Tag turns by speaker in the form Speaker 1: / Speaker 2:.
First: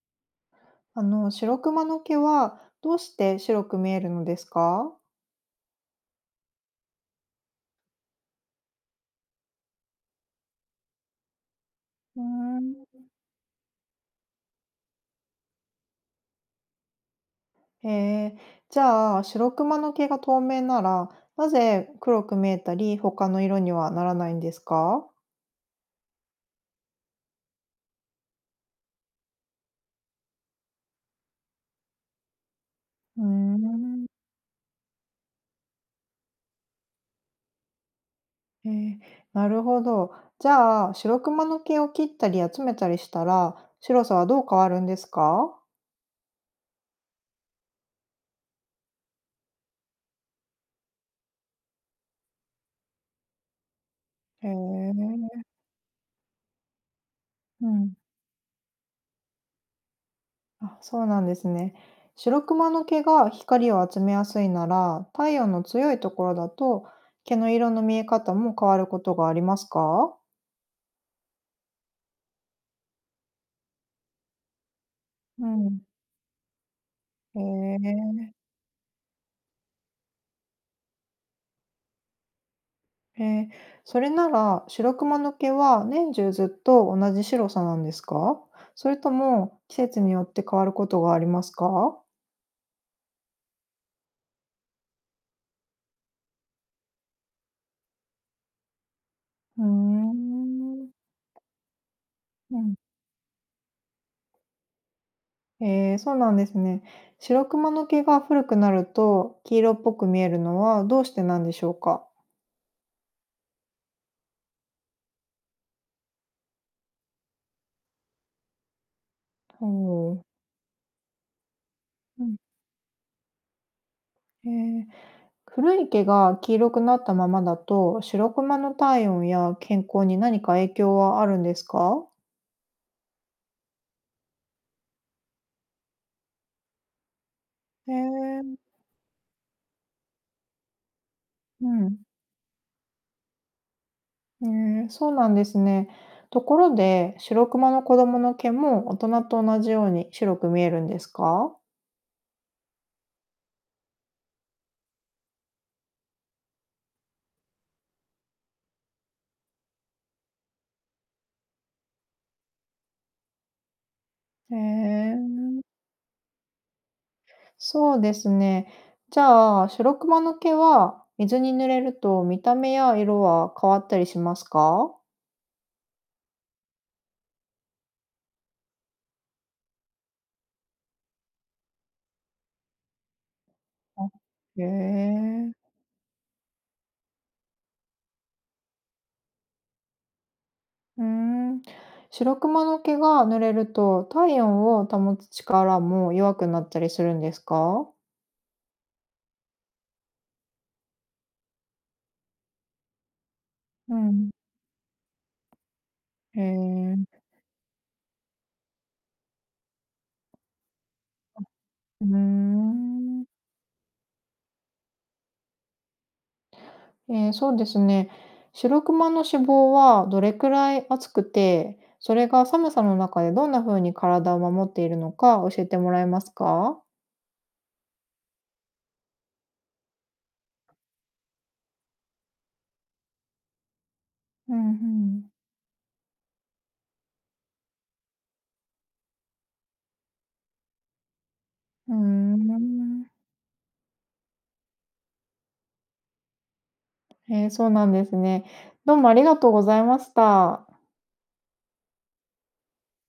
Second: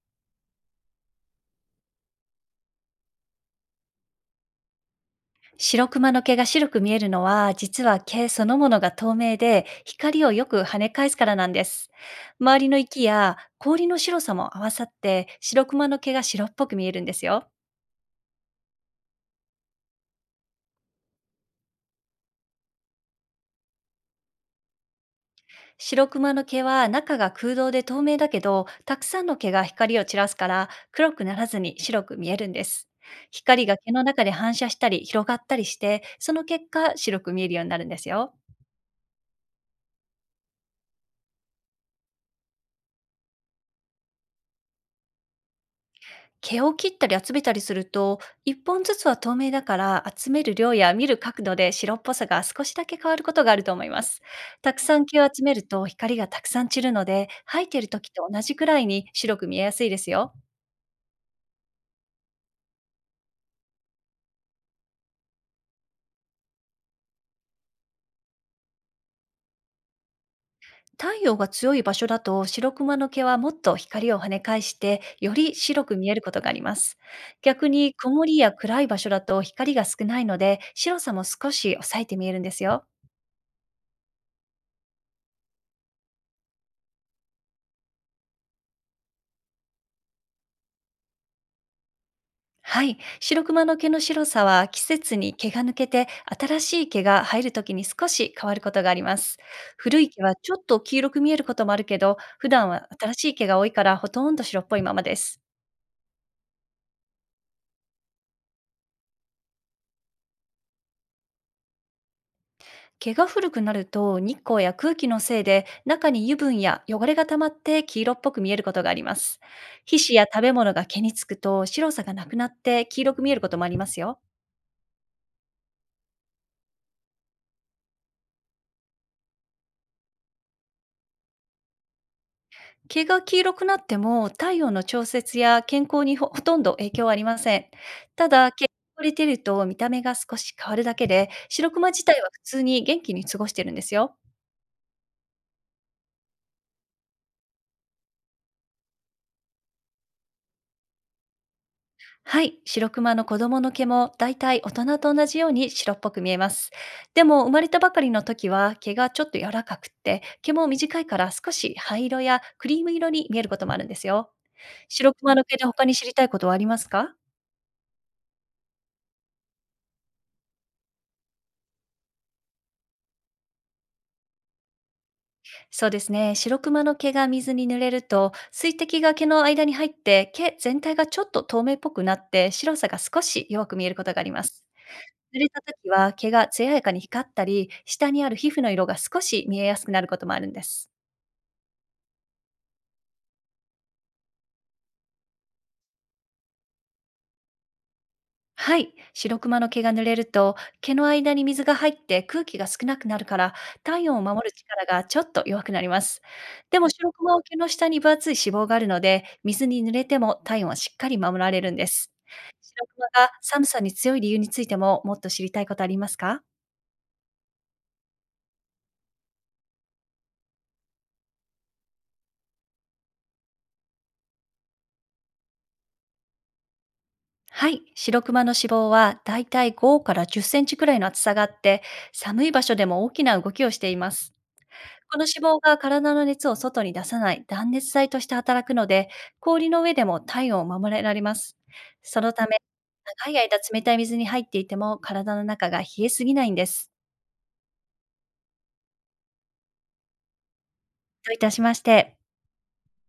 Speaker 1: 白クマの毛はどうして白く見えるのですか？
Speaker 2: 白クマの毛が白く見えるのは、実は毛そのものが透明で、光をよく跳ね返すからなんです。
Speaker 1: うー
Speaker 2: 周りの
Speaker 1: ん。
Speaker 2: 息や氷の白さも合わさって、白クマの毛が白っぽく見えるんですよ。
Speaker 1: へえ。じゃあ、白クマの毛が透明なら、なぜ黒く見えたり、他の色にはならないんですか？
Speaker 2: 白クマの毛は中が空洞で透明だけど、たくさんの毛が光を散らすから、黒くならずに白く見えるんです。
Speaker 1: うー
Speaker 2: 光が毛の
Speaker 1: ん。
Speaker 2: 中で反射したり広がったりして、その結果白く見えるようになるんですよ。
Speaker 1: へえ。なるほど。じゃあ、白クマの毛を切ったり集めたりしたら、白さはどう変わるんですか？
Speaker 2: 毛を切ったり集めたりすると、1本ずつは透明だから、集める量や見る角度で白っぽさが少しだけ変わることがあると思います。
Speaker 1: へ
Speaker 2: たくさん
Speaker 1: え。
Speaker 2: 毛を集めると光がたくさん散るので、生
Speaker 1: う
Speaker 2: えている
Speaker 1: ん。
Speaker 2: 時と同じくらいに白く見えやすいですよ。
Speaker 1: あ、そうなんですね。白クマの毛が光を集めやすいなら、太陽の強いところだと毛の色の見え方も変わることがありますか？
Speaker 2: 太陽が強い場所だと白クマの毛はもっと光を跳ね返して、よ
Speaker 1: う
Speaker 2: り
Speaker 1: ん。
Speaker 2: 白く見えることがあります。
Speaker 1: へ
Speaker 2: 逆に曇
Speaker 1: え、
Speaker 2: りや暗い場所だと光が少ないので、白さも少し抑えて見えるんですよ。
Speaker 1: へえ。それなら、白クマの毛は年中ずっと同じ白さなんですか、それとも季節によって変わることがありますか？
Speaker 2: はい。白クマの毛の白さは、季節に毛が抜けて新しい毛が入るときに少し変わることがあります。
Speaker 1: うー
Speaker 2: 古い毛はちょっと
Speaker 1: ん。
Speaker 2: 黄色く見えることもあるけど、普
Speaker 1: う
Speaker 2: 段
Speaker 1: ん。
Speaker 2: は新しい毛が多いから、ほとんど白っぽいままです。
Speaker 1: そうなんですね。白クマの毛が古くなると黄色っぽく見えるのはどうしてなんでしょうか？
Speaker 2: 毛が古くなると、日光や空気のせいで中に油分や汚れが溜まって黄色っぽく見えることがあります。皮
Speaker 1: ほ
Speaker 2: 脂
Speaker 1: う。
Speaker 2: や食べ物が毛につくと、白さが
Speaker 1: う
Speaker 2: な
Speaker 1: ん、
Speaker 2: くなって黄色く見えることもありますよ。
Speaker 1: へえ。古い毛が黄色くなったままだと、白クマの体温や健康に何か影響はあるんですか？
Speaker 2: 毛が黄色くなっても、体温の調節や健康にほほとんど影響はありません。
Speaker 1: へ
Speaker 2: た
Speaker 1: え。
Speaker 2: だ、毛が汚れてると見た目が少し変わるだけで、
Speaker 1: う
Speaker 2: 白クマ
Speaker 1: ん。
Speaker 2: 自体は普通に元気に過ごしてるんですよ。
Speaker 1: へえ、そうなんですね。ところで、白クマの子供の毛も大人と同じように白く見えるんですか？
Speaker 2: はい、白クマの子供の毛もだいたい大人と同じように白っぽく見えます。でも、生まれたばかりの時は毛がちょっと柔らかくって、毛も短いから少し灰色やクリーム色に見えることもあるんですよ。
Speaker 1: へ
Speaker 2: 白クマ
Speaker 1: え。
Speaker 2: の毛で他に知りたいことはありますか？
Speaker 1: そうですね。じゃあ、白クマの毛は水に濡れると見た目や色は変わったりしますか？
Speaker 2: そうですね。白クマの毛が水に濡れると、水滴が毛の間に入って、毛全体がちょっと透明っぽくなって、白さが少し弱く見えるこ
Speaker 1: あ、
Speaker 2: とがありま
Speaker 1: へ
Speaker 2: す。濡れ
Speaker 1: え。
Speaker 2: た時は毛が艶やかに光ったり、下にある皮膚の色が少し見えやすくなることもあるんです。
Speaker 1: うーん。白クマの毛が濡れると、体温を保つ力も弱くなったりするんですか？
Speaker 2: はい。白クマの毛が濡れると、毛の間に水が入って空気が少なくなるから、
Speaker 1: う
Speaker 2: 体温を
Speaker 1: ん。
Speaker 2: 守る力がちょっと弱くなります。
Speaker 1: へ
Speaker 2: でも、
Speaker 1: え。
Speaker 2: 白クマは毛の下に分厚い脂肪があるので、水に濡れても体温はしっかり守られるんで
Speaker 1: うー
Speaker 2: す。白クマ
Speaker 1: ん。
Speaker 2: が寒さに強い理由についても、もっと知りたいことありますか？
Speaker 1: ええ、そうですね。白クマの脂肪はどれくらい厚くて、それが寒さの中でどんな風に体を守っているのか教えてもらえますか？
Speaker 2: はい。白クマの脂肪はだいたい5から10センチくらいの厚さがあって、寒い場所でも大きな動きをしています。
Speaker 1: うんう
Speaker 2: この
Speaker 1: ん。
Speaker 2: 脂肪が体の熱を外に出さない断熱材として働くので、氷の上でも体温を守れられます。
Speaker 1: うー
Speaker 2: そのため、
Speaker 1: ん。
Speaker 2: 長い間冷たい水に入っていても体の中が冷えすぎないんです。
Speaker 1: ええ、そうなんですね。どうもありがとうございました。
Speaker 2: どういたしまして。